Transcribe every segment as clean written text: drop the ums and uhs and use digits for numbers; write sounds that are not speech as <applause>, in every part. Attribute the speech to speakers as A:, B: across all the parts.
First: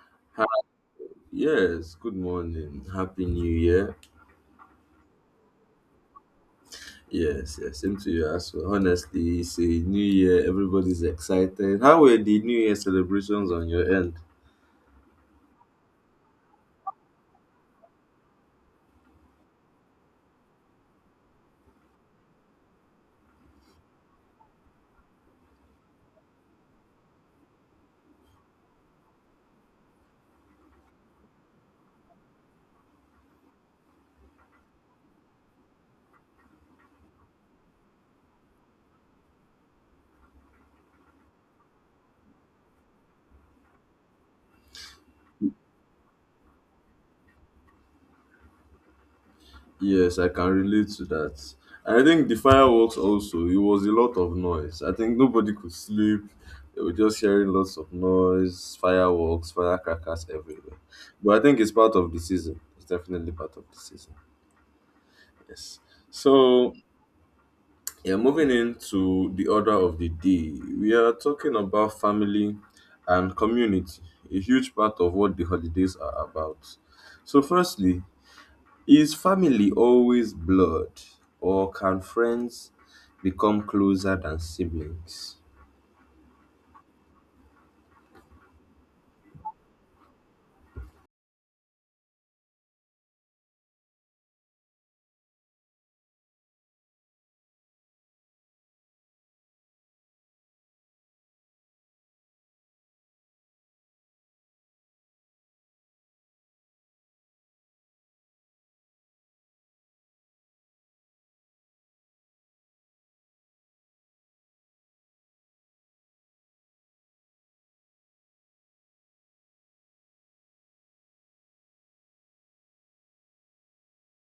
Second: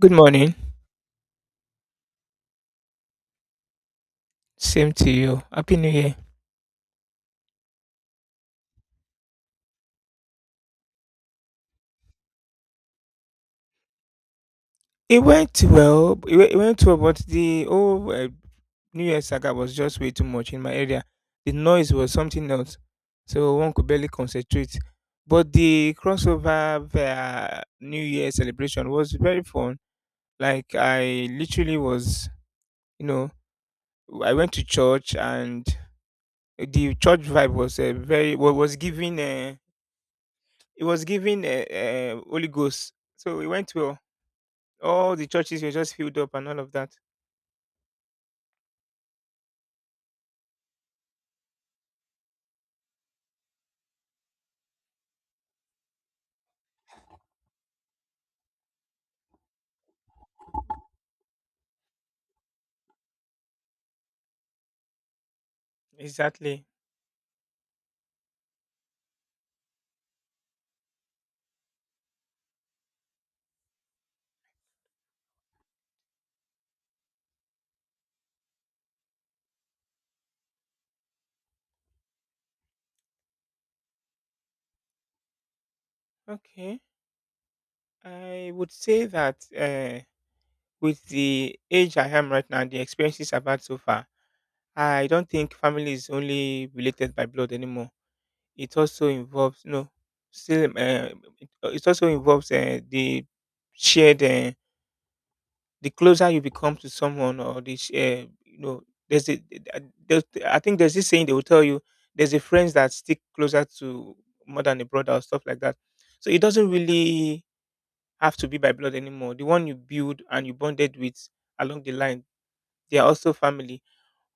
A: Good
B: Hi,
A: morning.
B: yes, good morning. Happy New Year.
A: Same to you. Happy New Year.
B: Yes, yes, same to you as well. Honestly, it's a new year. Everybody's excited. How were the New Year celebrations on your end?
A: It went well. It went well, but the whole New Year saga was just way too much in my area. The noise was something else, so one could barely concentrate. But the crossover New Year celebration was very fun. Like I literally was, you know, I went to church and the church vibe was was giving. It was giving Holy Ghost, so it went well. All the churches were just filled up and all of that.
B: Yes, I can relate to that. I think the fireworks also, it was a lot of noise. I think nobody could sleep. They were just hearing lots of noise, fireworks, firecrackers everywhere. But I think it's part of the season. It's definitely part of the season. Yes.
A: Exactly.
B: So Yeah, moving into the order of the day, we are talking about family and community, a huge part of what the holidays are about. So, firstly, is family always blood, or can friends become closer than siblings?
A: Okay. I would say that with the age I am right now, the experiences I've had so far, I don't think family is only related by blood anymore. It also involves no, still, it also involves the shared the closer you become to someone or this there's a uh, there's, I think there's this saying they will tell you there's a friends that stick closer to more than a brother or stuff like that, so it doesn't really have to be by blood anymore. The one you build and you bonded with along the line, they are also family.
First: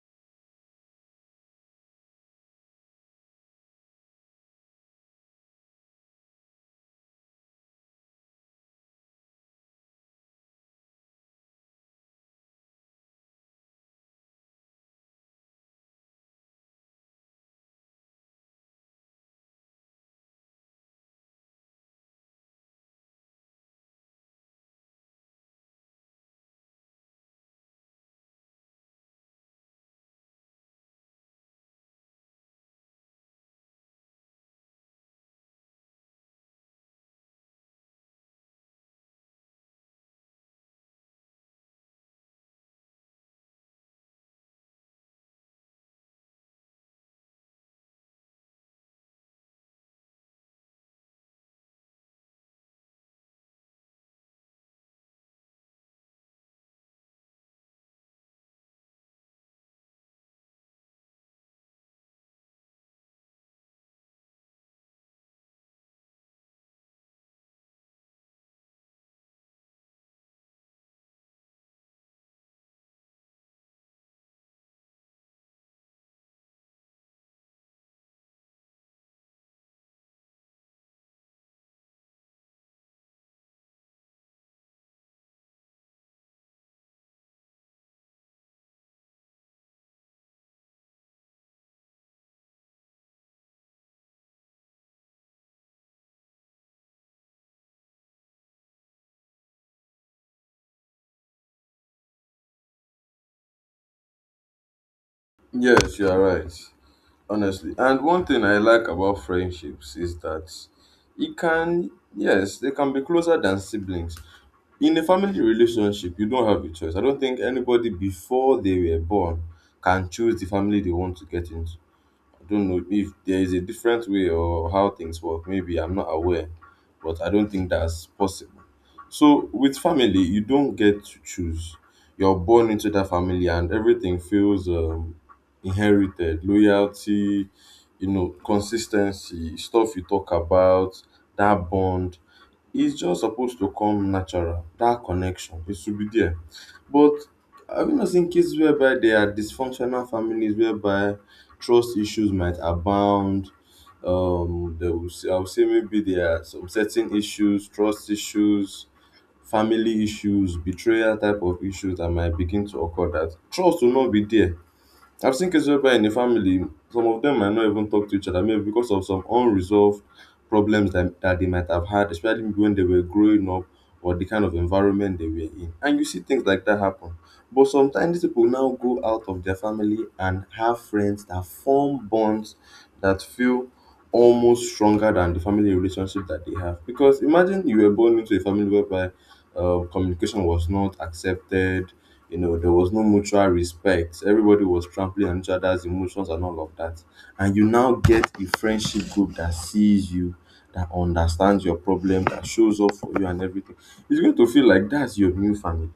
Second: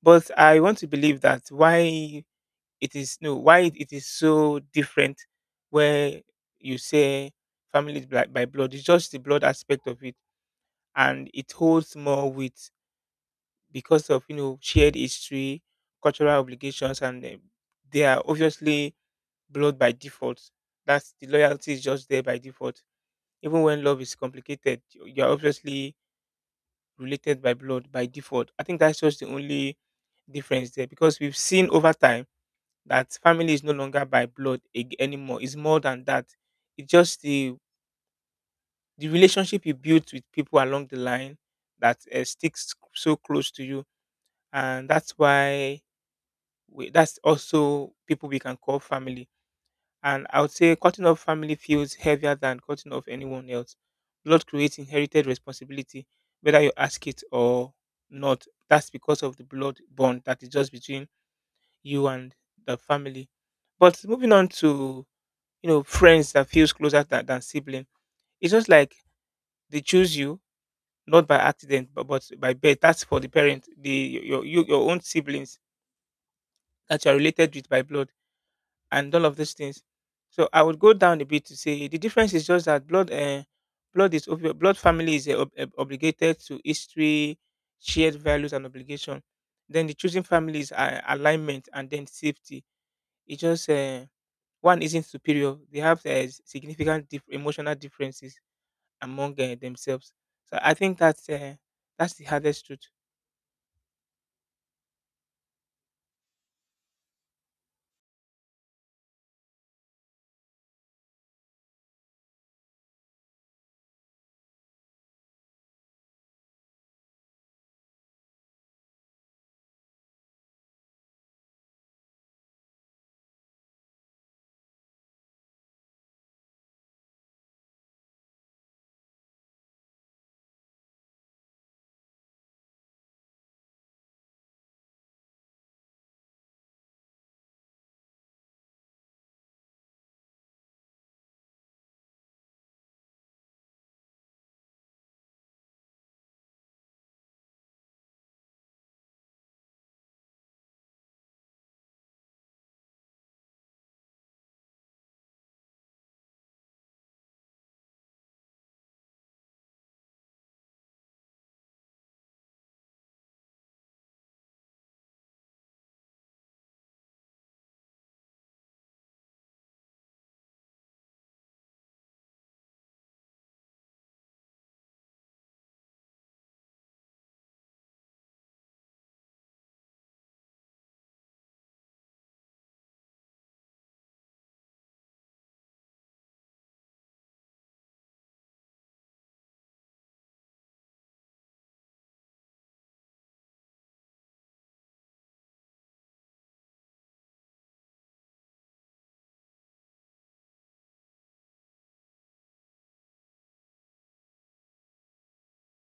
A: But I want to believe that why it is, no, why it is so different where you say family is by blood, it's just the blood aspect of it, and it holds more weight because of, you know, shared history, cultural obligations, and they are obviously blood by default. That's, the loyalty is just there by default. Even when love is complicated, you are obviously related by blood by default. I think that's just the only difference there, because we've seen over time that family is no longer by blood anymore. It's more than that. It's just the relationship you built with people along the line that sticks so close to you, and that's why that's also people we can call family. And I would say cutting off family feels heavier than cutting off anyone else. Blood creates inherited responsibility, whether you ask it or not. That's because of the blood bond that is just between you and the family. But moving on to, you know, friends that feels closer than sibling, it's just like they choose you not by accident but by birth. That's for the parent, the your own siblings that you are related with by blood and all of these things. So I would go down a bit to say the difference is just that blood, blood family is obligated to history, shared values and obligation. Then the choosing families are alignment and then safety. It just one isn't superior. They have significant emotional differences among themselves. So I think that's the hardest truth.
B: Yes, you are right, honestly. And one thing I like about friendships is that it can, yes, they can be closer than siblings. In a family relationship, you don't have a choice. I don't think anybody before they were born can choose the family they want to get into. I don't know if there is a different way or how things work. Maybe I'm not aware, but I don't think that's possible. So with family, you don't get to choose. You're born into that family, and everything feels inherited. Loyalty, consistency, stuff you talk about, that bond. It's just supposed to come natural, that connection. It should be there. But have you not seen cases whereby there are dysfunctional families whereby trust issues might abound? They will say, I would say maybe there are some certain issues, trust issues, family issues, betrayal type of issues that might begin to occur that trust will not be there. I've seen cases whereby in a family, some of them might not even talk to each other, maybe because of some unresolved problems that they might have had, especially when they were growing up or the kind of environment they were in. And you see things like that happen. But sometimes these people now go out of their family and have friends that form bonds that feel almost stronger than the family relationship that they have. Because imagine you were born into a family whereby communication was not accepted. There was no mutual respect. Everybody was trampling on each other's emotions and all of that. And you now get a friendship group that sees you, that understands your problem, that shows up for you and everything. It's going to feel like that's your new family,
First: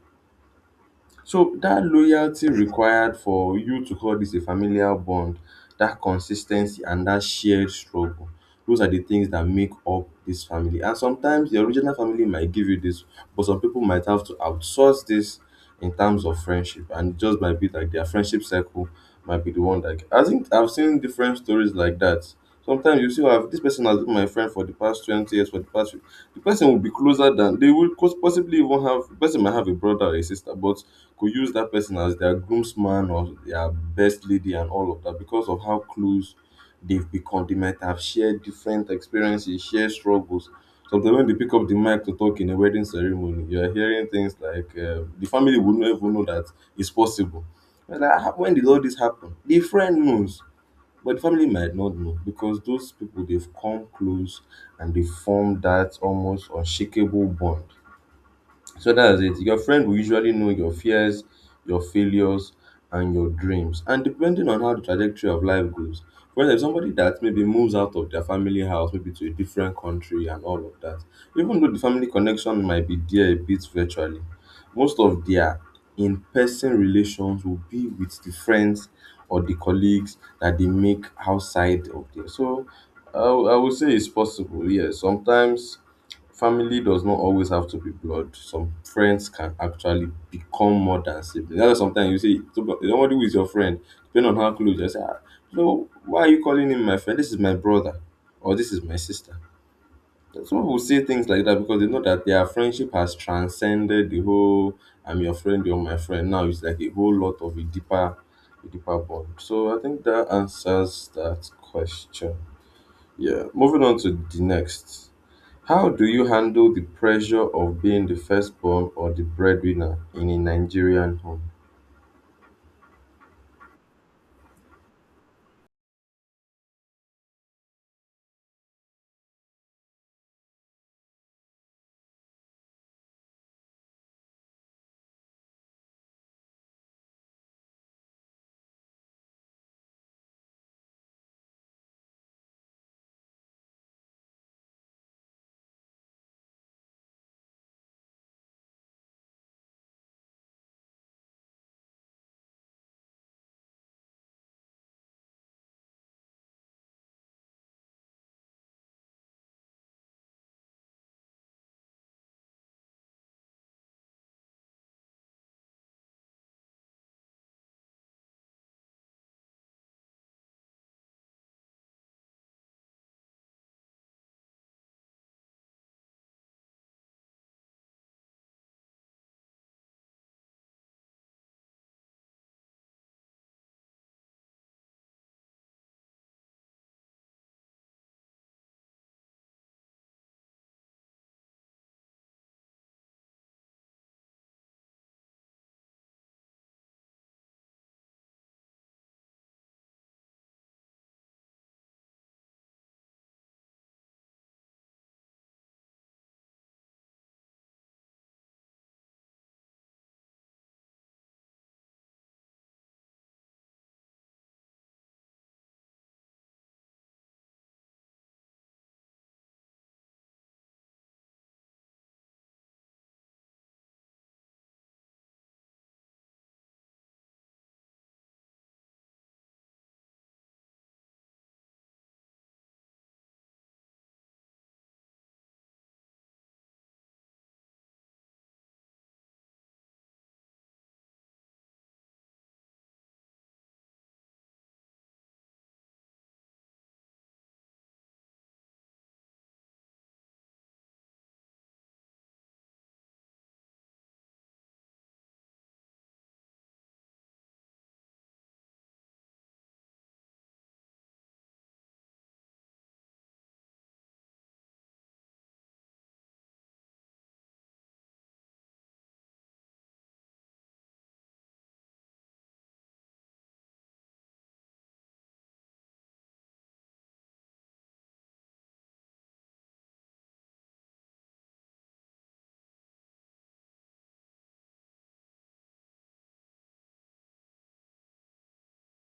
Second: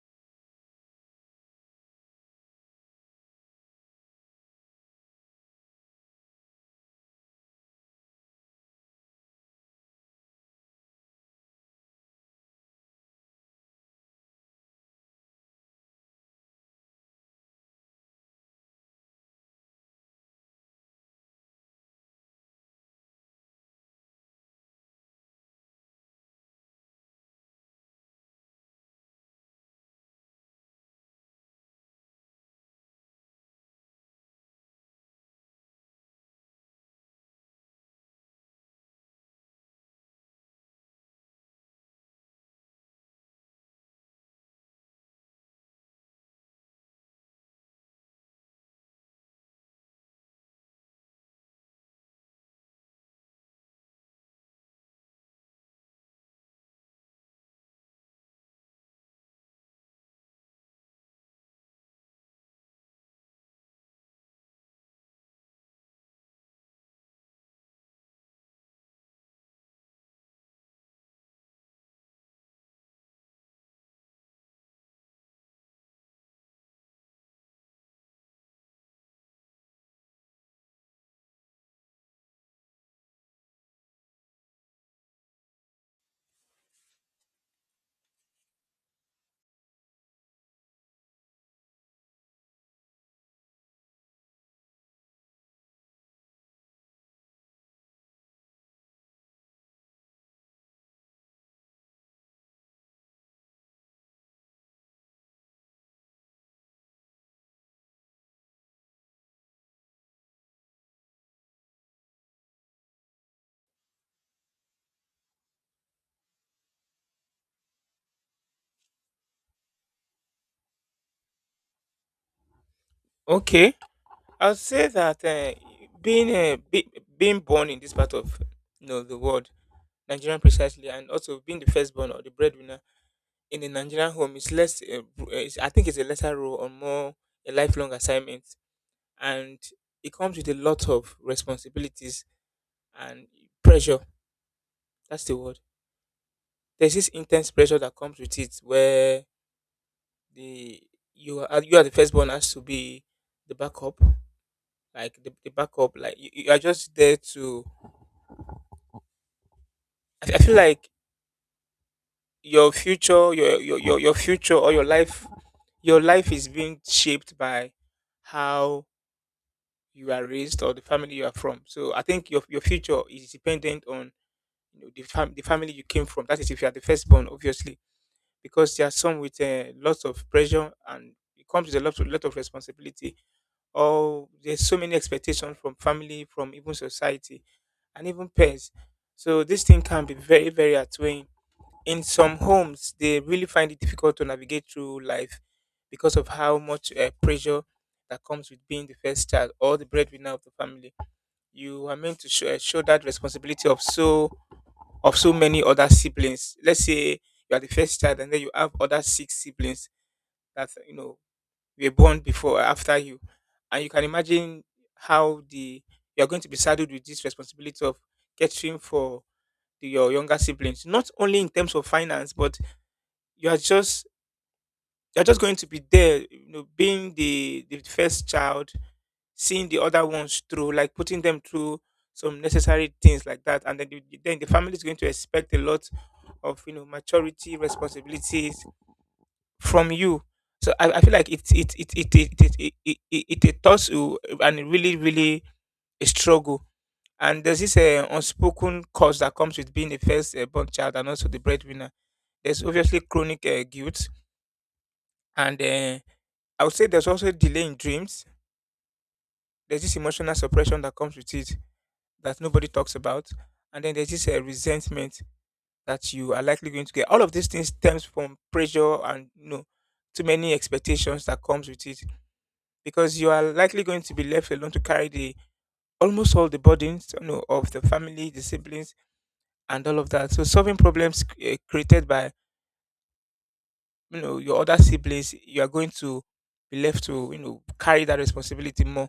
B: so that loyalty required for you to call this a familial bond, that consistency and that shared struggle. Those are the things that make up this family. And sometimes the original family might give you this, but some people might have to outsource this in terms of friendship. And it just might be like their friendship circle might be the one that I think I've seen different stories like that. Sometimes you see, oh, have this person has been my friend for the past 20 years, for the past the person will be closer than they will cause possibly even have the person might have a brother or a sister, but could use that person as their groomsman or their best lady and all of that because of how close they've become. They might have shared different experiences, shared struggles. Sometimes when they pick up the mic to talk in a wedding ceremony, you are hearing things like the family would not even know that it's possible. And like, "Ah, when did all this happen?" The friend knows, but the family might not know because those people they've come close and they form that almost unshakable bond. So that's it. Your friend will usually know your fears, your failures, and your dreams. And depending on how the trajectory of life goes, for example, somebody that maybe moves out of their family house, maybe to a different country and all of that, even though the family connection might be there a bit virtually, most of their in person relations will be with the friends or the colleagues that they make outside of there. So I would say it's possible, yes. Sometimes family does not always have to be blood. Some friends can actually become more than siblings. That's why sometimes you see somebody who is your friend, depending on how close, you say, ah, so why are you calling him my friend? This is my brother, or this is my sister. Some people say things like that because they know that their friendship has transcended the whole "I'm your friend, you're my friend." Now it's like a whole lot of a deeper bond. So I think that answers that question. Yeah, moving on to the next. How do you handle the pressure of being the firstborn or the breadwinner in a Nigerian home?
A: Okay, I'll say that being uh, be, being born in this part of, you know, the world, Nigerian precisely, and also being the firstborn or the breadwinner in a Nigerian home is less. Is, I think it's a lesser role or more a lifelong assignment, and it comes with a lot of responsibilities and pressure. That's the word. There's this intense pressure that comes with it, where the you are the firstborn has to be the backup, like the backup, like you are just there to. I feel like your future or your life is being shaped by how you are raised or the family you are from. So I think your future is dependent on, you know, the, the family you came from. That is, if you are the firstborn obviously, because there are some with lots of pressure, and it comes with a lot of responsibility, or there's so many expectations from family, from even society and even peers. So this thing can be very, very outweighing. In some homes they really find it difficult to navigate through life because of how much pressure that comes with being the first child or the breadwinner of the family. You are meant to show, show that responsibility of so many other siblings. Let's say you are the first child and then you have other six siblings that, you know, were born before or after you, and you can imagine how the you are going to be saddled with this responsibility of catering for your younger siblings not only in terms of finance, but you are just you're just going to be there, you know, being the first child, seeing the other ones through, like putting them through some necessary things like that. And then then the family is going to expect a lot of, you know, maturity, responsibilities from you. So I feel like it thoughts you and it really, really a struggle. And there's this unspoken cost that comes with being the first born child and also the breadwinner. There's obviously chronic guilt and, I would say there's also delay in dreams. There's this emotional suppression that comes with it that nobody talks about. And then there's this resentment that you are likely going to get. All of these things stems from pressure and, you know, too many expectations that comes with it, because you are likely going to be left alone to carry the almost all the burdens, you know, of the family, the siblings, and all of that. So solving problems created by, you know, your other siblings, you are going to be left to, you know, carry that responsibility more.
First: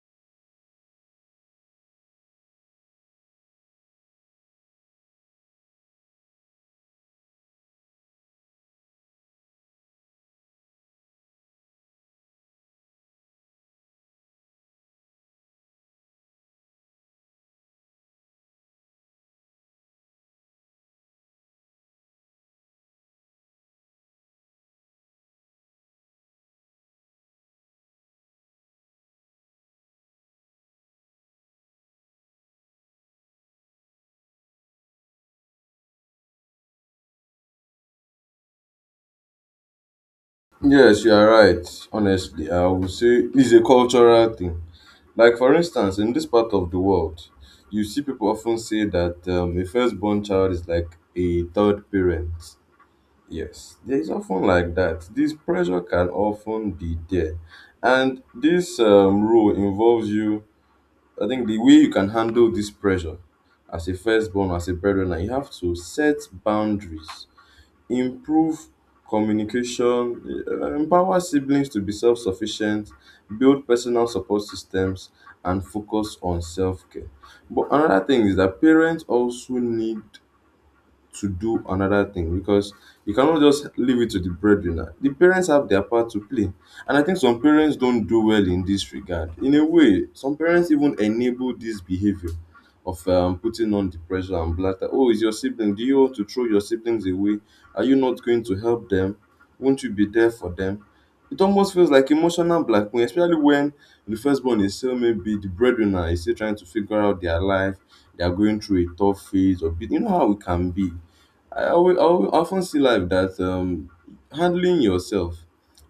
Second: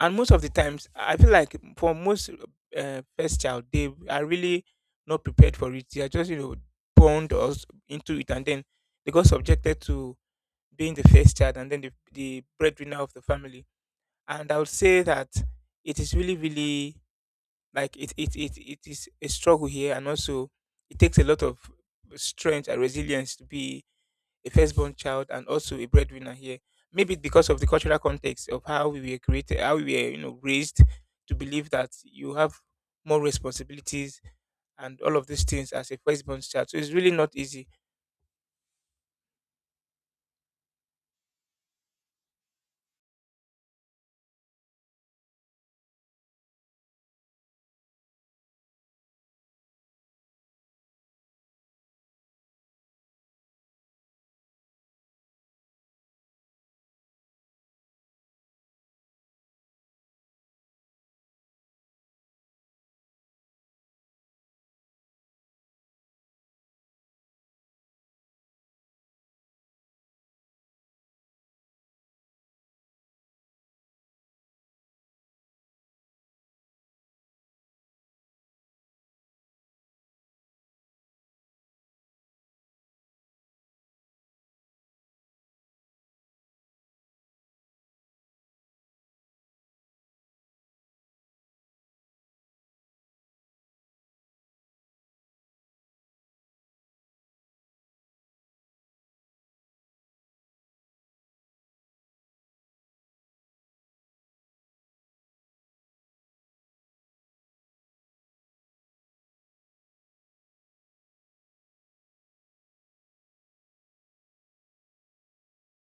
A: And most of the times I feel like for most first child, they are really not prepared for it. They are just, you know, born or into it, and then they got subjected to being the first child and then the breadwinner of the family. And I would say that it is really, really, like it is a struggle here. And also it takes a lot of strength and resilience to be a firstborn child and also a breadwinner here. Maybe because of the cultural context of how we were created, how we were, you know, raised to believe that you have more responsibilities and all of these things as a firstborn child. So it's really not easy.
B: Yes, you are right. Honestly, I would say it's a cultural thing. Like, for instance, in this part of the world, you see people often say that a firstborn child is like a third parent. Yes, there is often like that. This pressure can often be there. And this rule involves you. I think the way you can handle this pressure as a firstborn, as a breadwinner, you have to set boundaries, improve communication, empower siblings to be self sufficient, build personal support systems, and focus on self care. But another thing is that parents also need to do another thing because you cannot just leave it to the breadwinner. The parents have their part to play. And I think some parents don't do well in this regard. In a way, some parents even enable this behavior of putting on the pressure and blatter. Oh, is your sibling? Do you want to throw your siblings away? Are you not going to help them? Won't you be there for them? It almost feels like emotional blackmail, especially when the firstborn is still, maybe the breadwinner is still trying to figure out their life. They are going through a tough phase, or you know how it can be. I always often see life that handling yourself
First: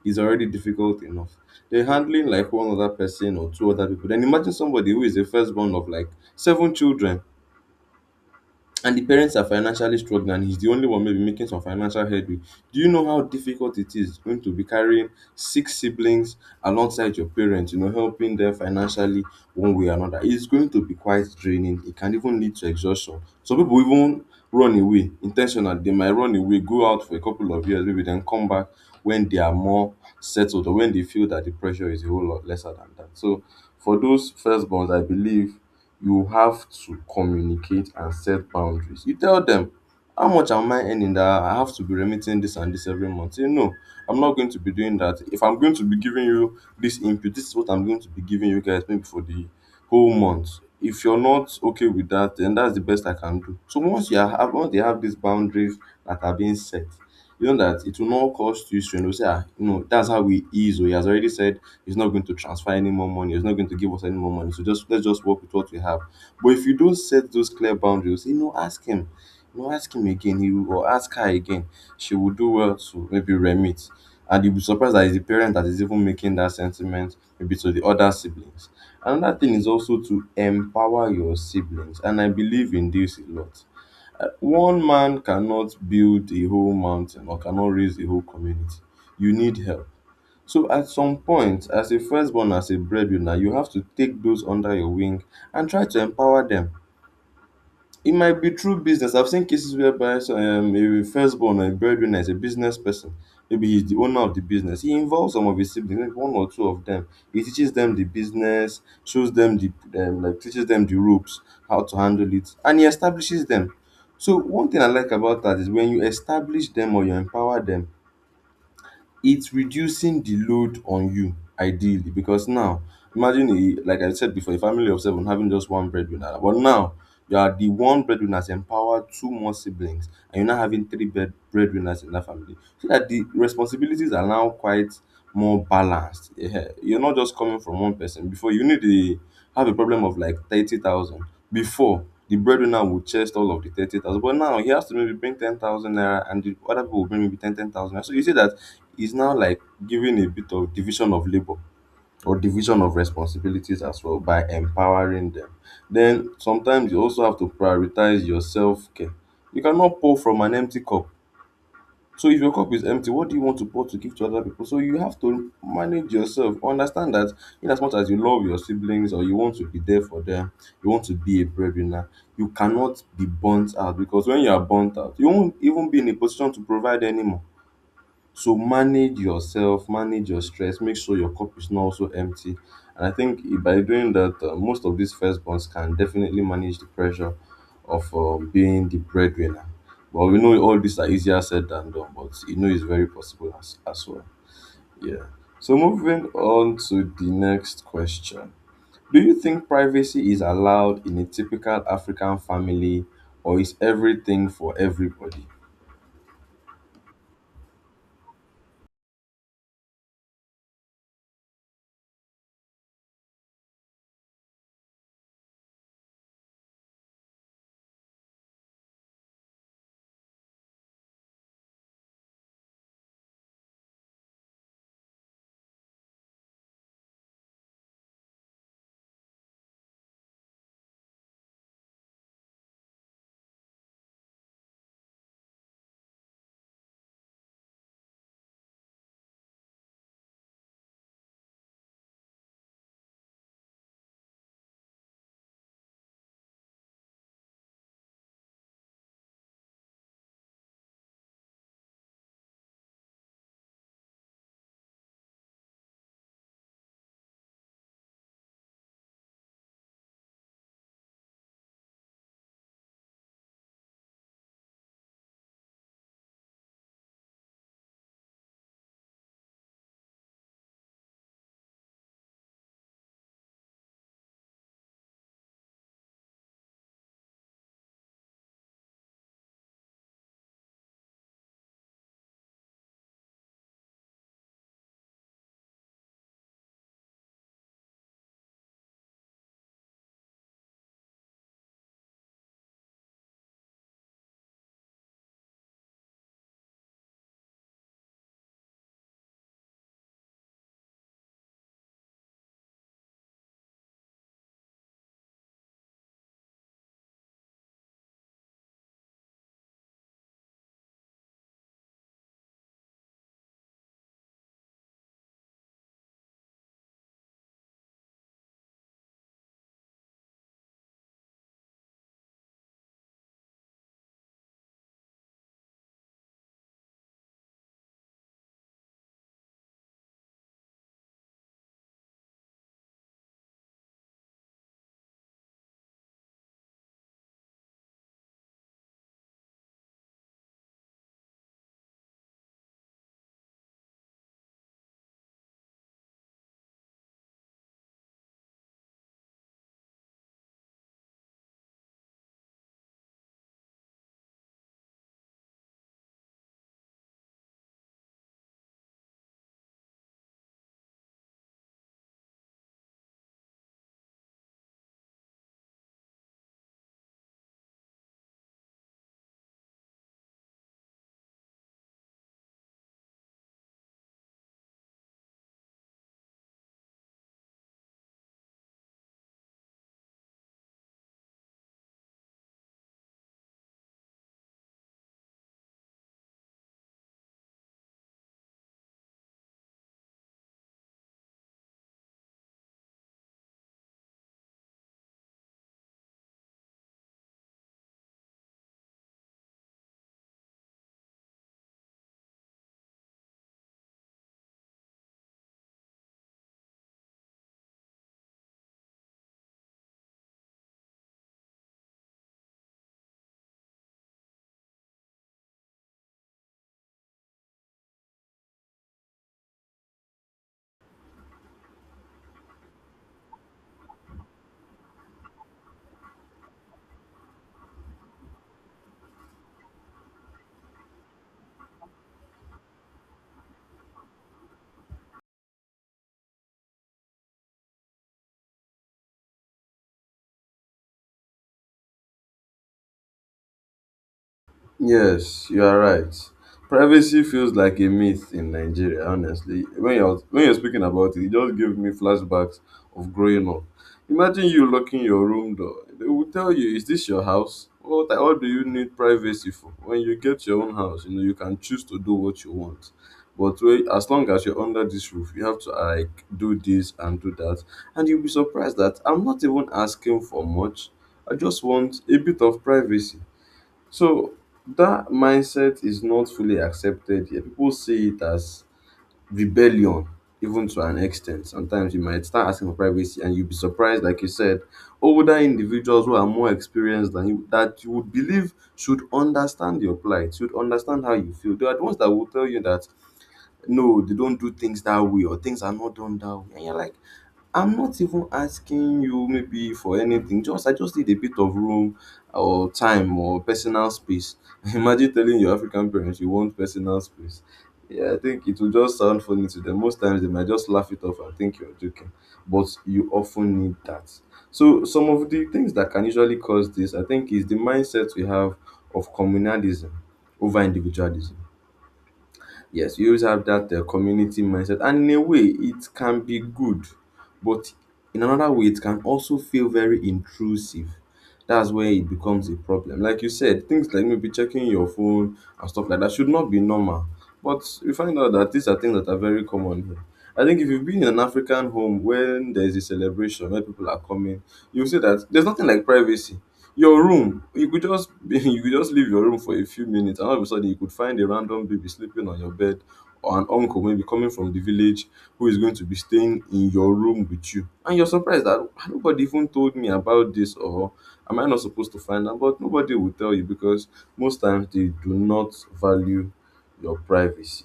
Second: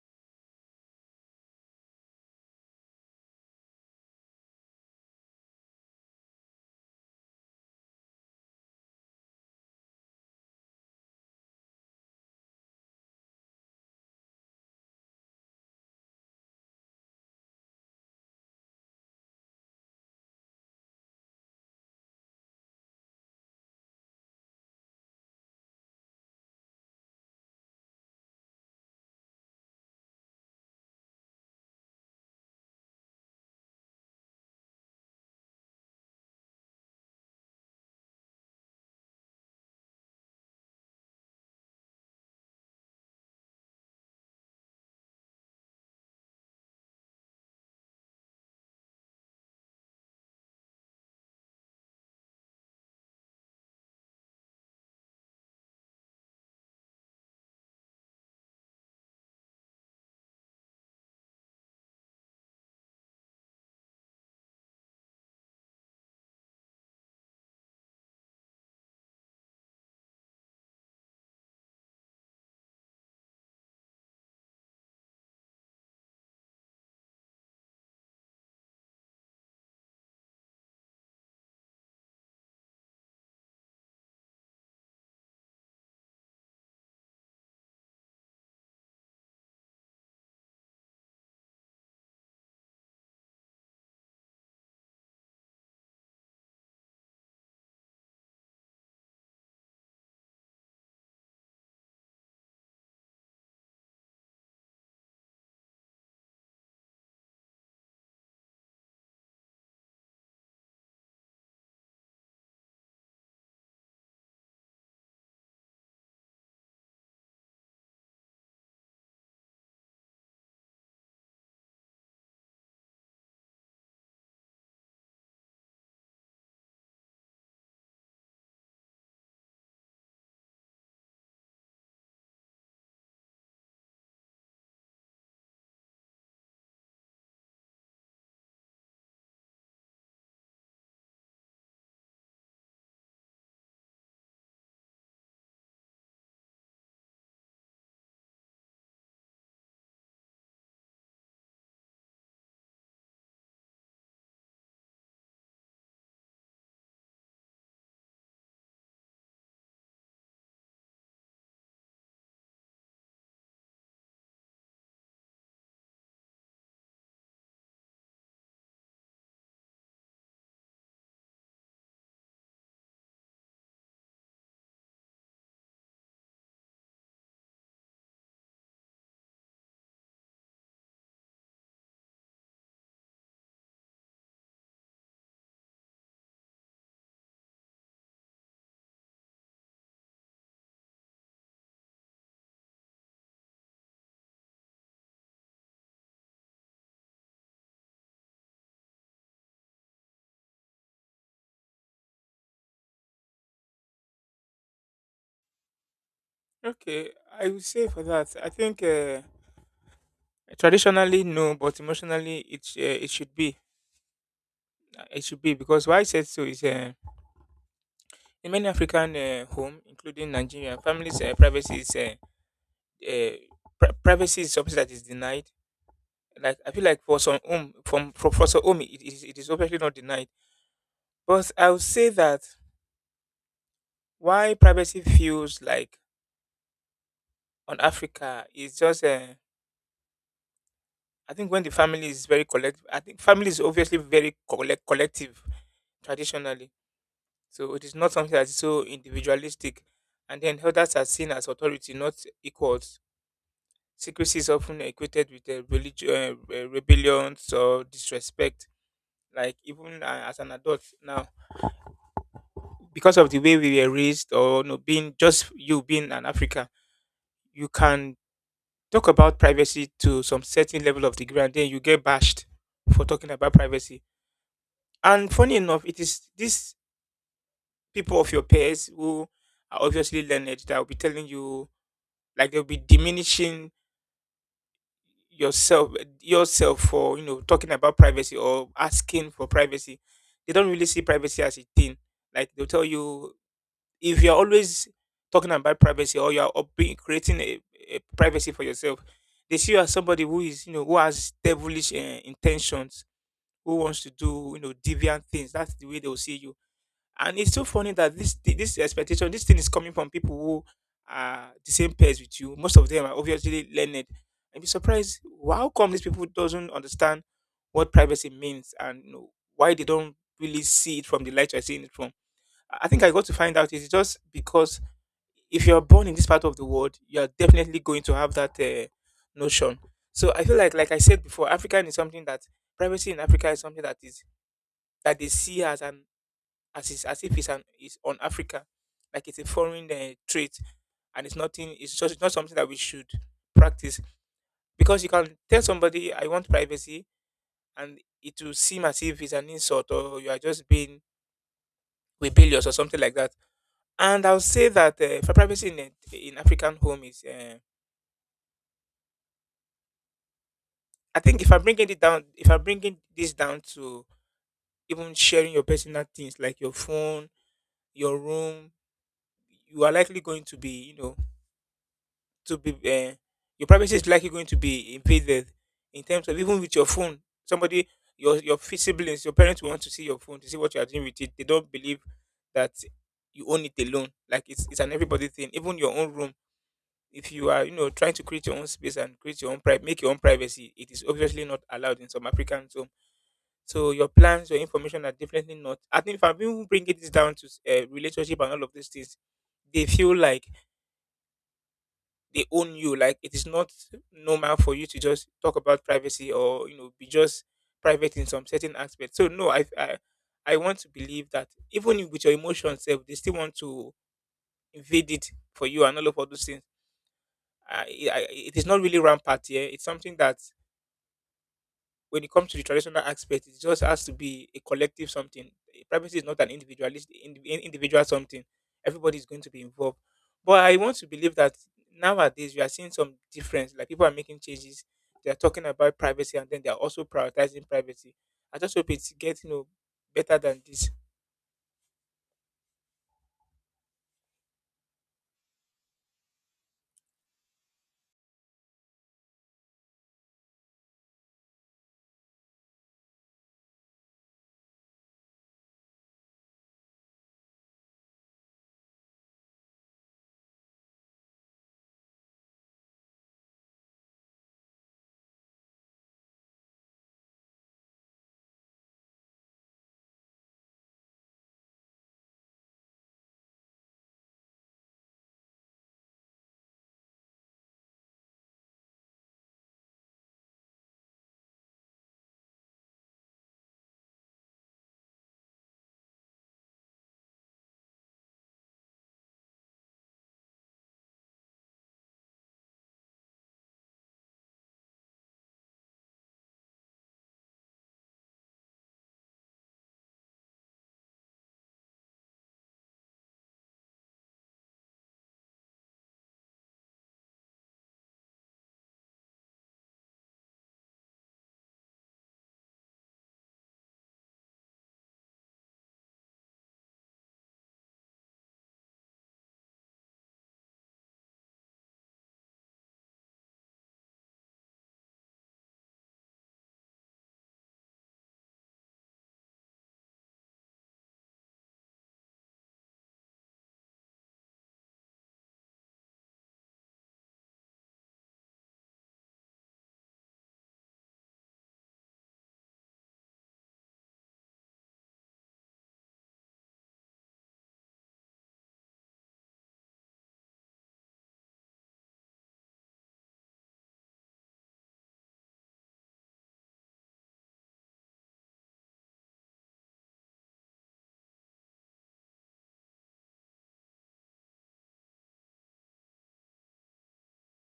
B: is already difficult enough. They're handling like one other person or two other people. Then imagine somebody who is the firstborn of like seven children and the parents are financially struggling and he's the only one maybe making some financial headway, do you know how difficult it is going to be carrying six siblings alongside your parents, you know, helping them financially one way or another? It's going to be quite draining. It can even lead to exhaustion. Some people even run away intentionally. They might run away, go out for a couple of years, maybe then come back when they are more settled or when they feel that the pressure is a whole lot lesser than that. So for those firstborns, I believe you have to communicate and set boundaries. You tell them, how much am I earning that I have to be remitting this and this every month? Say, no, I'm not going to be doing that. If I'm going to be giving you this input, this is what I'm going to be giving you guys maybe for the whole month. If you're not okay with that, then that's the best I can do. So once they have these boundaries that are being set, you know that it will not cause you strain. They'll say, ah, no, that's how we is. Or he has already said he's not going to transfer any more money. He's not going to give us any more money. So just let's just work with what we have. But if you don't set those clear boundaries, you know, ask him. You know, ask him again. He will, or ask her again. She will do well to maybe remit. And you'll be surprised that it's the parent that is even making that sentiment maybe to the other siblings. Another thing is also to empower your siblings, and I believe in this a lot. One man cannot build a whole mountain or cannot raise a whole community. You need help, so at some point, as a firstborn, as a breadwinner, you have to take those under your wing and try to empower them. It might be through business. I've seen cases whereby so, a firstborn or a breadwinner is a business person. Maybe he's the owner of the business. He involves some of his siblings, maybe one or two of them. He teaches them the business, shows them the like teaches them the ropes, how to handle it, and he establishes them. So one thing I like about that is when you establish them or you empower them, it's reducing the load on you ideally, because now imagine, a like I said before, a family of seven having just one breadwinner. But now, you are, the one breadwinner has empowered two more siblings, and you're now having three bed breadwinners in that family, so that the responsibilities are now quite more balanced, yeah. You're not just coming from one person. Before, you need to have a problem of like 30,000 before the breadwinner would chest all of the 30,000, but now he has to maybe bring 10,000 naira and the other people will bring maybe ten thousand. So you see, that is now like giving a bit of division of labor or division of responsibilities as well by empowering them. Then sometimes you also have to prioritize your self care. You cannot pour from an empty cup. So if your cup is empty, what do you want to pour to give to other people? So you have to manage yourself. Understand that in as much as you love your siblings or you want to be there for them, you want to be a breadwinner, you cannot be burnt out, because when you are burnt out, you won't even be in a position to provide anymore. So manage yourself, manage your stress, make sure your cup is not also empty. And I think by doing that, most of these firstborns can definitely manage the pressure of being the breadwinner. But we know all these are easier said than done, but you know it's very possible as well. Yeah. So moving on to the next question. Do you think privacy is allowed in a typical African family, or is everything for everybody?
A: Okay, I would say for that, I think traditionally no, but emotionally it should be. It should be, because why I said so is, in many African home, including Nigeria, families' uh, privacy is something that is denied. Like I feel like for some home, from for some home, it is, it is obviously not denied. But I would say that why privacy feels like on Africa is just, I think when the family is very collective, I think family is obviously very collective traditionally. So it is not something that is so individualistic. And then elders are seen as authority, not equals. Secrecy is often equated with religion, rebellions or disrespect. Like even, as an adult now, because of the way we were raised, or, you know, being just you being an African, you can talk about privacy to some certain level of degree, and then you get bashed for talking about privacy. And funny enough, it is these people of your peers who are obviously learned that will be telling you, like they'll be diminishing yourself yourself for, you know, talking about privacy or asking for privacy. They don't really see privacy as a thing. Like they'll tell you if you're always talking about privacy, or you're creating a privacy for yourself, they see you as somebody who is, you know, who has devilish intentions, who wants to do, you know, deviant things. That's the way they'll see you. And it's so funny that this expectation, this thing is coming from people who are the same pairs with you. Most of them are obviously learned. And be surprised how come these people doesn't understand what privacy means, and, you know, why they don't really see it from the light you're seeing it from. I think I got to find out is just because if you're born in this part of the world, you are definitely going to have that notion. So I feel like I said before, African is something that privacy in Africa is something that is that they see as an as is, as if it's an is on Africa, like it's a foreign trait, and it's nothing. It's just it's not something that we should practice because you can tell somebody I want privacy, and it will seem as if it's an insult or you are just being rebellious or something like that. And I'll say that for privacy in African home is. I think if I'm bringing it down, if I'm bringing this down to even sharing your personal things like your phone, your room, you are likely going to be, to be, your privacy is likely going to be invaded in terms of even with your phone. Somebody, your siblings, your parents will want to see your phone to see what you are doing with it. They don't believe that you own it alone. Like it's an everybody thing. Even your own room, if you are, trying to create your own space and create your own private, make your own privacy, it is obviously not allowed in some African homes. So your plans, your information are definitely not. I think if I'm even bringing this down to relationship and all of these things, they feel like they own you. Like it is not normal for you to just talk about privacy or be just private in some certain aspects. So no, I want to believe that even if with your emotions, they still want to invade it for you and all of all those things. I, it is not really rampant here. It's something that when it comes to the traditional aspect, it just has to be a collective something. Privacy is not an individual something. Everybody is going to be involved. But I want to believe that nowadays we are seeing some difference. Like people are making changes. They are talking about privacy, and then they are also prioritizing privacy. I just hope it's getting better than this.
B: Yes, you are right. Privacy feels like a myth in Nigeria, honestly. When you're speaking about it, it just gave me flashbacks of growing up. Imagine you locking your room door. They will tell you, "Is this your house? What do you need privacy for? When you get your own house, you know you can choose to do what you want. But, when, as long as you're under this roof, you have to like do this and do that," and you'll be surprised that I'm not even asking for much. I just want a bit of privacy, so that mindset is not fully accepted here. People see it as rebellion, even to an extent. Sometimes you might start asking for privacy, and you'll be surprised, like you said, older individuals who are more experienced than you, that you would believe should understand your plight, should understand how you feel. They are the ones that will tell you that no, they don't do things that way, or things are not done that way. And you're like, I'm not even asking you maybe for anything. Just, I just need a bit of room or time or personal space. <laughs> Imagine telling your African parents you want personal space. Yeah, I think it will just sound funny to them. Most times they might just laugh it off and think you're joking. But you often need that. So some of the things that can usually cause this, I think, is the mindset we have of communalism over individualism. Yes, you always have that community mindset, and in a way, it can be good, but in another way, it can also feel very intrusive. That's where it becomes a problem. Like you said, things like maybe checking your phone and stuff like that should not be normal. But we find out that these are things that are very common here. I think if you've been in an African home when there's a celebration, where people are coming, you'll see that there's nothing like privacy. Your room, you could just <laughs> you could just leave your room for a few minutes, and all of a sudden you could find a random baby sleeping on your bed, or an uncle maybe coming from the village who is going to be staying in your room with you, and you're surprised that, "Ah, nobody even told me about this, or am I not supposed to find out?" But nobody will tell you because most times they do not value your privacy.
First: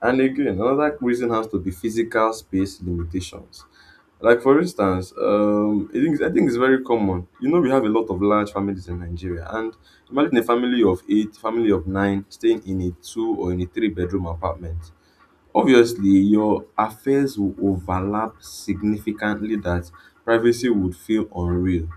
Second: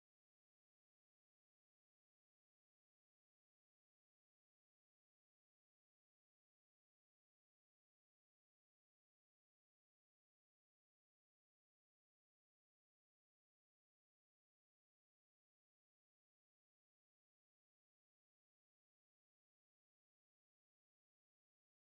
B: And again, another reason has to be physical space limitations. Like, for instance, I think it's very common. You know, we have a lot of large families in Nigeria, and imagine a family of eight, family of nine, staying in a two or in a three-bedroom apartment. Obviously, your affairs will overlap significantly, that privacy would feel unreal.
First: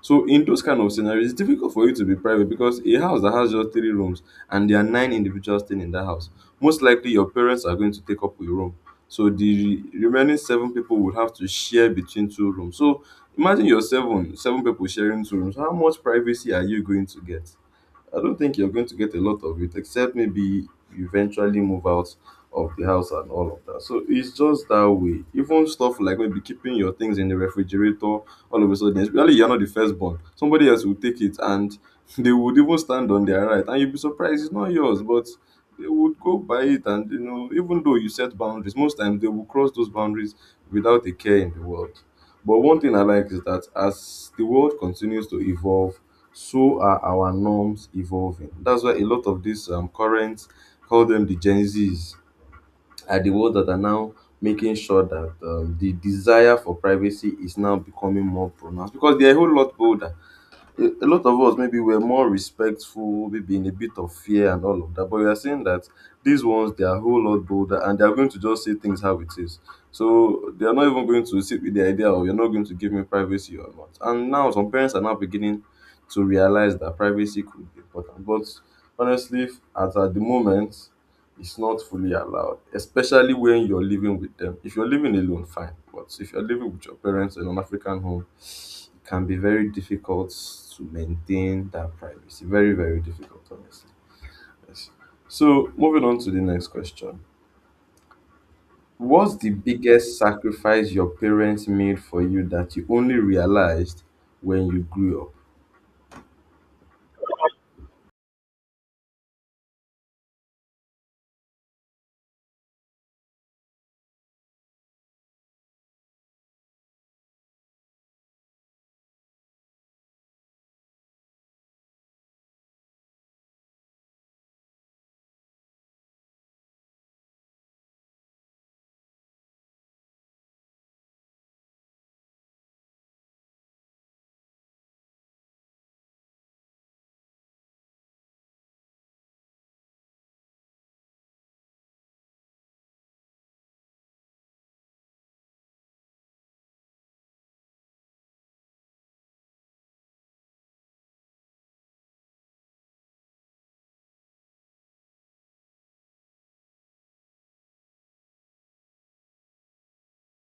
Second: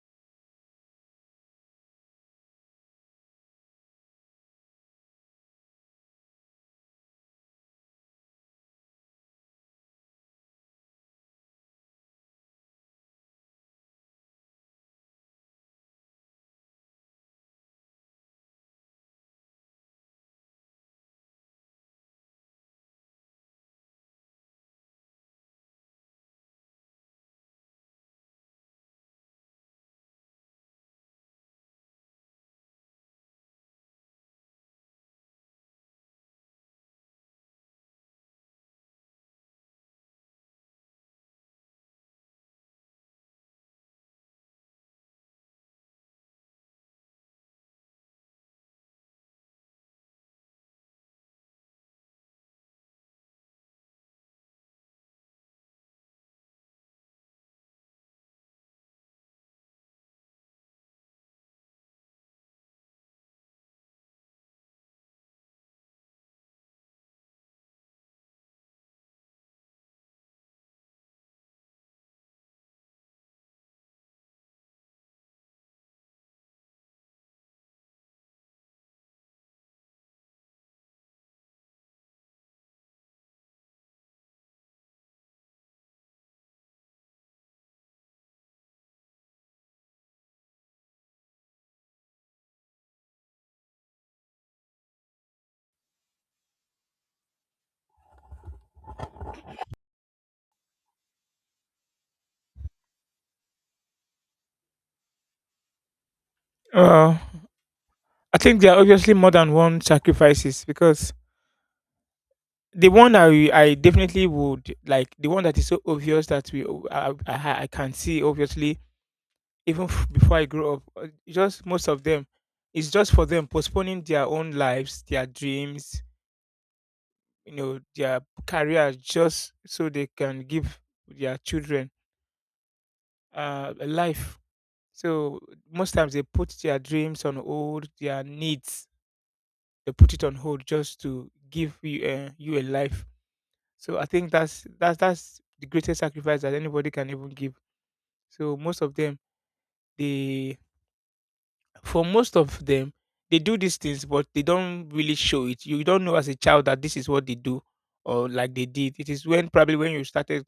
B: So in those kind of scenarios, it's difficult for you to be private, because a house that has just three rooms and there are nine individuals staying in that house, most likely your parents are going to take up a room. So the remaining seven people would have to share between two rooms. So imagine you're seven, seven people sharing two rooms. How much privacy are you going to get? I don't think you're going to get a lot of it, except maybe you eventually move out of the house and all of that. So it's just that way. Even stuff like maybe keeping your things in the refrigerator, all of a sudden, especially you're not the firstborn, somebody else will take it, and <laughs> they would even stand on their right. And you'd be surprised, it's not yours, but they would go by it. And, you know, even though you set boundaries, most times they will cross those boundaries without a care in the world. But one thing I like is that as the world continues to evolve, so are our norms evolving. That's why a lot of these current, call them the Gen Zs, are the ones that are now making sure that the desire for privacy is now becoming more pronounced, because they're a whole lot bolder. A lot of us maybe were more respectful, maybe in a bit of fear and all of that. But we are seeing that these ones, they are a whole lot bolder, and they are going to just say things how it is. So they are not even going to sit with the idea of, you're not going to give me privacy or not. And now some parents are now beginning to realize that privacy could be important. But honestly, as at the moment, it's not fully allowed, especially when you're living with them. If you're living alone, fine. But if you're living with your parents in an African home, can be very difficult to maintain that privacy. Very, very difficult, honestly. Yes. So, moving on to the next question. What's the biggest sacrifice your parents made for you that you only realized when you grew up?
A: Uh, I think there are obviously more than one sacrifices because the one I definitely would like the one that is so obvious that we I can see obviously even before I grew up, just most of them, it's just for them postponing their own lives, their dreams, their careers, just so they can give their children a life. So most times they put their dreams on hold, their needs, they put it on hold just to give you, you a life. So I think that's the greatest sacrifice that anybody can even give. So they most of them, they do these things, but they don't really show it. You don't know as a child that this is what they do or like they did. It is when you started,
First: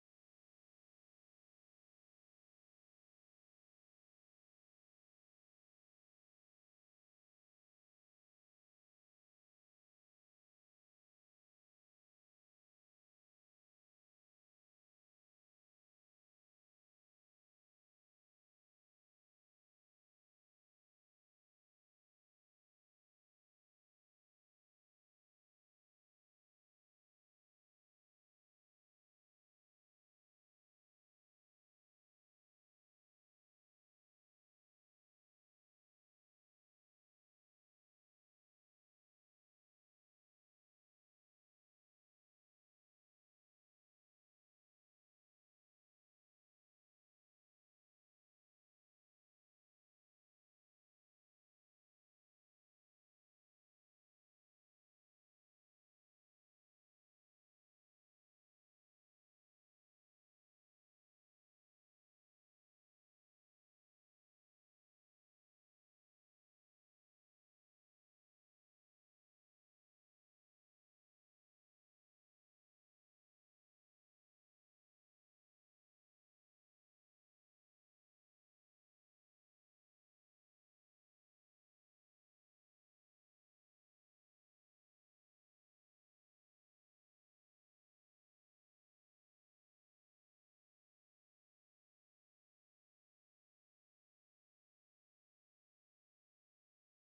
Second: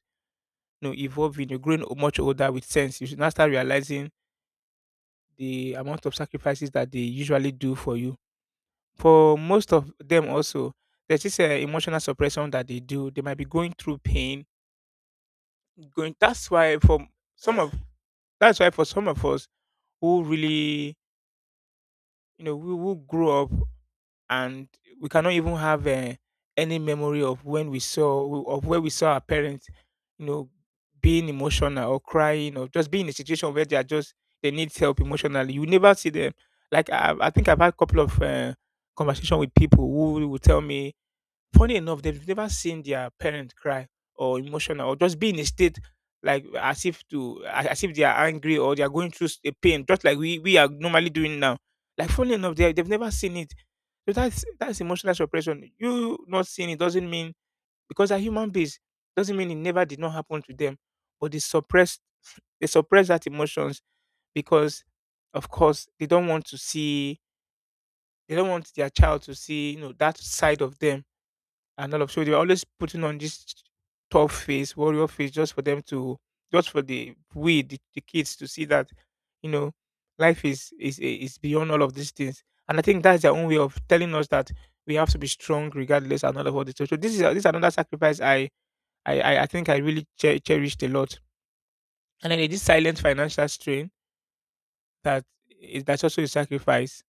A: evolving, you're growing much older with sense. You should now start realizing the amount of sacrifices that they usually do for you. For most of them, also, there's this emotional suppression that they do. They might be going through pain. Going. Some of that's why for some of us who really you know we who grew up and we cannot even have any memory of when we saw of where we saw our parents you know being emotional or crying or just being in a situation where they are just they need help emotionally, you never see them. Like I think I've had a couple of conversation with people who will tell me, funny enough, they've never seen their parent cry or emotional or just be in a state like as if they are angry or they are going through a pain, just like we are normally doing now. Like funny enough, they've never seen it. So that's emotional suppression. You not seeing it doesn't mean, because they're human beings, doesn't mean it never did not happen to them, but they suppress that emotions because of course they don't want their child to see that side of them and all of, so they were always putting on this tough face, warrior face, just for them to, just for the kids to see that, you know, life is beyond all of these things. And I think that's their own way of telling us that we have to be strong regardless and all of all this. So this is another sacrifice I think I really cherished a lot. And then there's this silent financial strain that that's also a sacrifice.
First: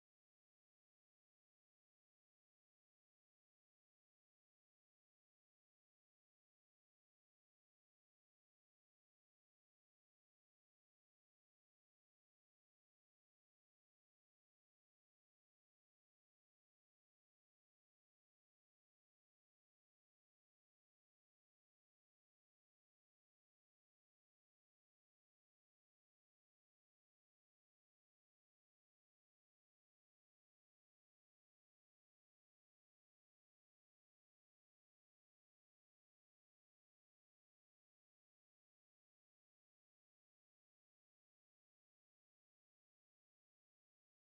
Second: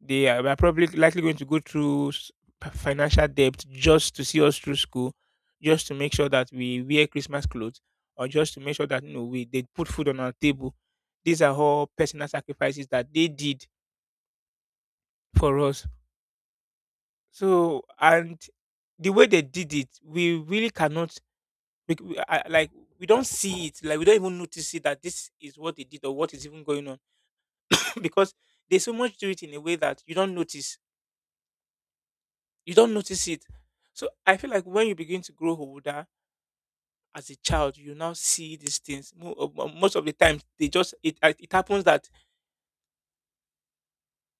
A: They are we are probably likely going to go through financial debt just to see us through school, just to make sure that we wear Christmas clothes, or just to make sure that you know we they put food on our table. These are all personal sacrifices that they did for us. So and the way they did it, we really cannot, we, we, I, like we don't see it, like we don't even notice it that this is what they did or what is even going on <coughs> because they so much do it in a way that you don't notice it. So I feel like when you begin to grow older as a child, you now see these things. Most of the time, they just it it happens that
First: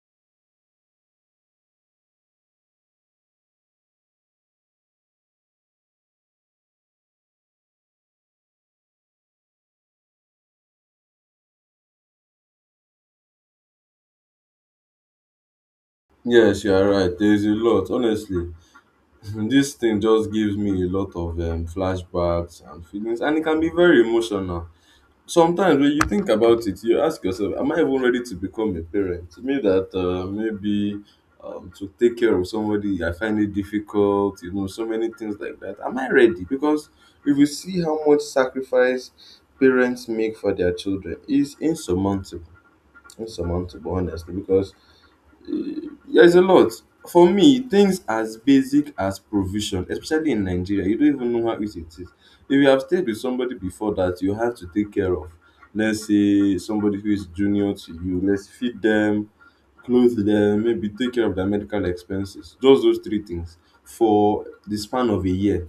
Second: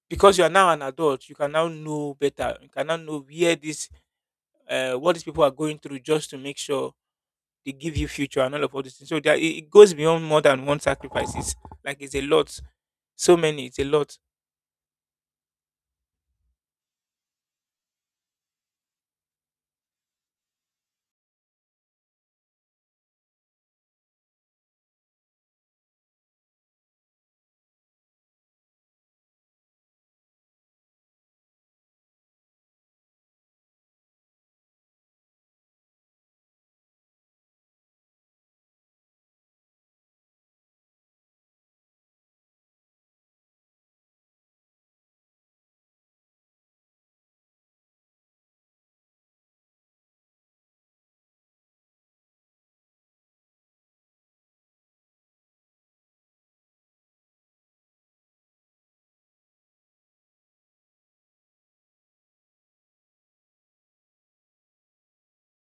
A: because you are now an adult, you can now know better. You can now know where this what these people are going through just to make sure they give you future and all of all these things. So there, it goes beyond more than one sacrifice. It's like it's a lot. So many. It's a lot.
B: Yes, you are right. There's a lot, honestly. <laughs> This thing just gives me a lot of flashbacks and feelings, and it can be very emotional. Sometimes when you think about it, you ask yourself, "Am I even ready to become a parent?" Me that maybe to take care of somebody, I find it difficult. You know, so many things like that. Am I ready? Because if you see how much sacrifice parents make for their children, it's insurmountable. Insurmountable, honestly, because there's a lot. For me, things as basic as provision, especially in Nigeria, you don't even know how easy it is. If you have stayed with somebody before, that you have to take care of, let's say, somebody who is junior to you, let's feed them, clothe them, maybe take care of their medical expenses. Just those three things for the span of a year.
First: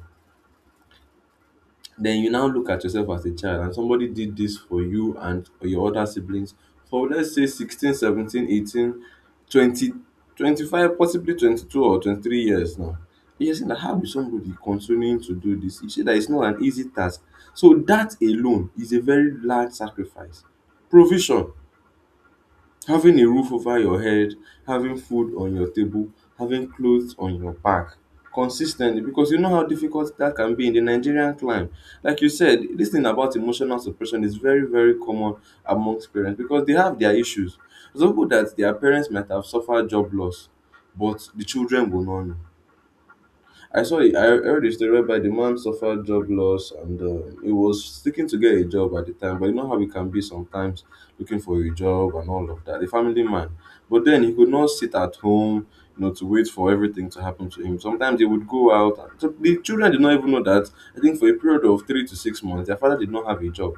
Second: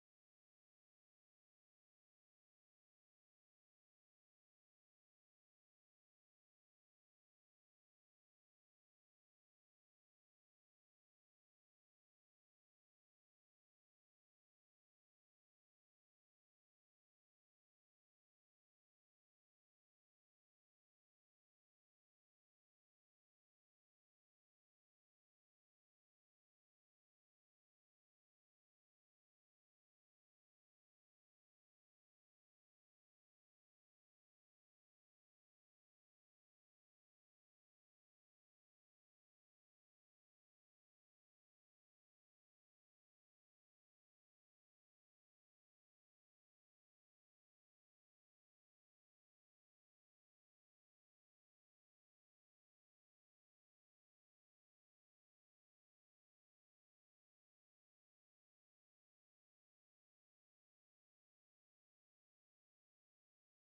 B: Then you now look at yourself as a child and somebody did this for you and your other siblings for, let's say, 16, 17, 18, 20, 25, possibly 22 or 23 years now. You're saying that, how is somebody continuing to do this? You say that it's not an easy task. So that alone is a very large sacrifice. Provision. Having a roof over your head, having food on your table, having clothes on your back consistently, because you know how difficult that can be in the Nigerian climate. Like you said, this thing about emotional suppression is very, very common amongst parents, because they have their issues. There's people that their parents might have suffered job loss, but the children will not know. I heard a story whereby the man suffered job loss, and he was seeking to get a job at the time, but you know how it can be sometimes, looking for a job and all of that, a family man. But then he could not sit at home, you know, to wait for everything to happen to him. Sometimes they would go out. And so the children did not even know that. I think for a period of 3 to 6 months, their father did not have a job.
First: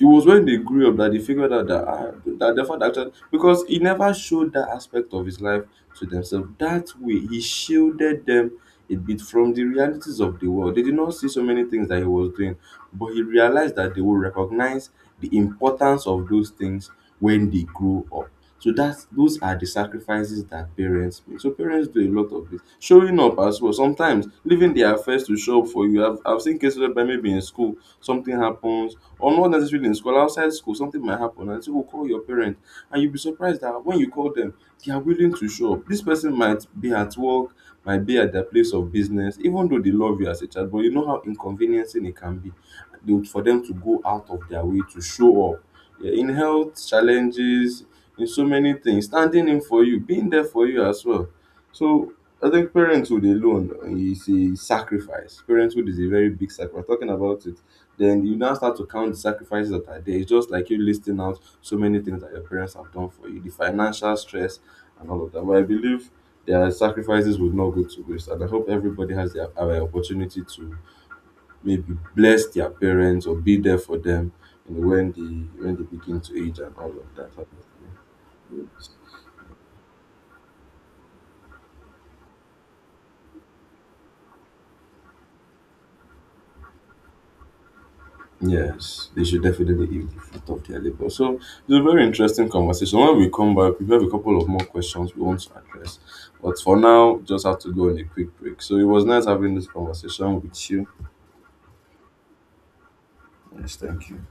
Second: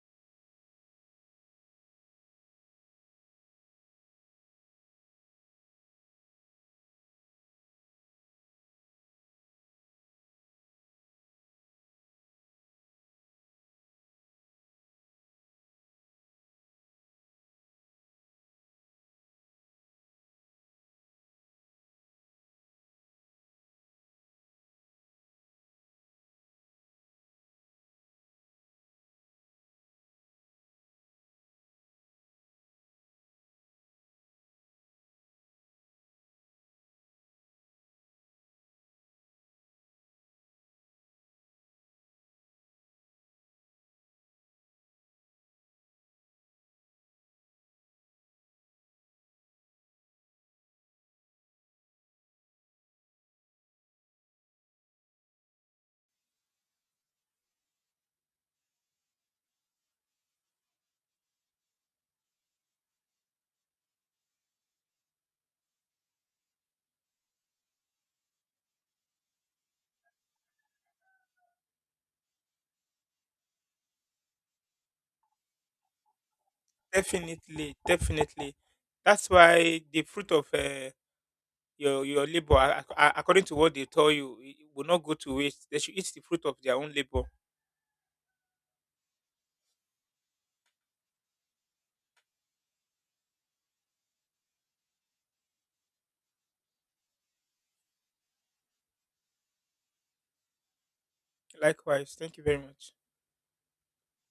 B: It was when they grew up that they figured out that, ah, that their father actually, because he never showed that aspect of his life to themselves. That way, he shielded them a bit from the realities of the world. They did not see so many things that he was doing, but he realized that they would recognize the importance of those things when they grow up. So that's, those are the sacrifices that parents make. So parents do a lot of this. Showing up as well. Sometimes leaving their affairs to show up for you. I've seen cases where maybe in school something happens, or not necessarily in school, outside school, something might happen and say, oh, call your parent, and you'll be surprised that when you call them, they are willing to show up. This person might be at work, might be at their place of business, even though they love you as a child, but you know how inconveniencing it can be, for them to go out of their way to show up. Yeah, in health challenges, in so many things, standing in for you, being there for you as well. So I think parenthood alone is a sacrifice. Parenthood is a very big sacrifice. Talking about it, then you now start to count the sacrifices that are there. It's just like you listing out so many things that your parents have done for you, the financial stress and all of that. But I believe their sacrifices would not go to waste. And I hope everybody has their opportunity to maybe bless their parents or be there for them, you know, when they begin to age and all of that.
A: Definitely, definitely. That's why the fruit of your labor, according to what they tell you, it will not go to waste. They should eat the fruit of their own labor.
B: Yes, they should definitely eat the fruit of their labor. So it's a very interesting conversation. When we come back, we have a couple of more questions we want to address. But for now, just have to go on a quick break. So it was nice having this conversation with you.
A: Likewise, thank you very much.
B: Yes, thank you.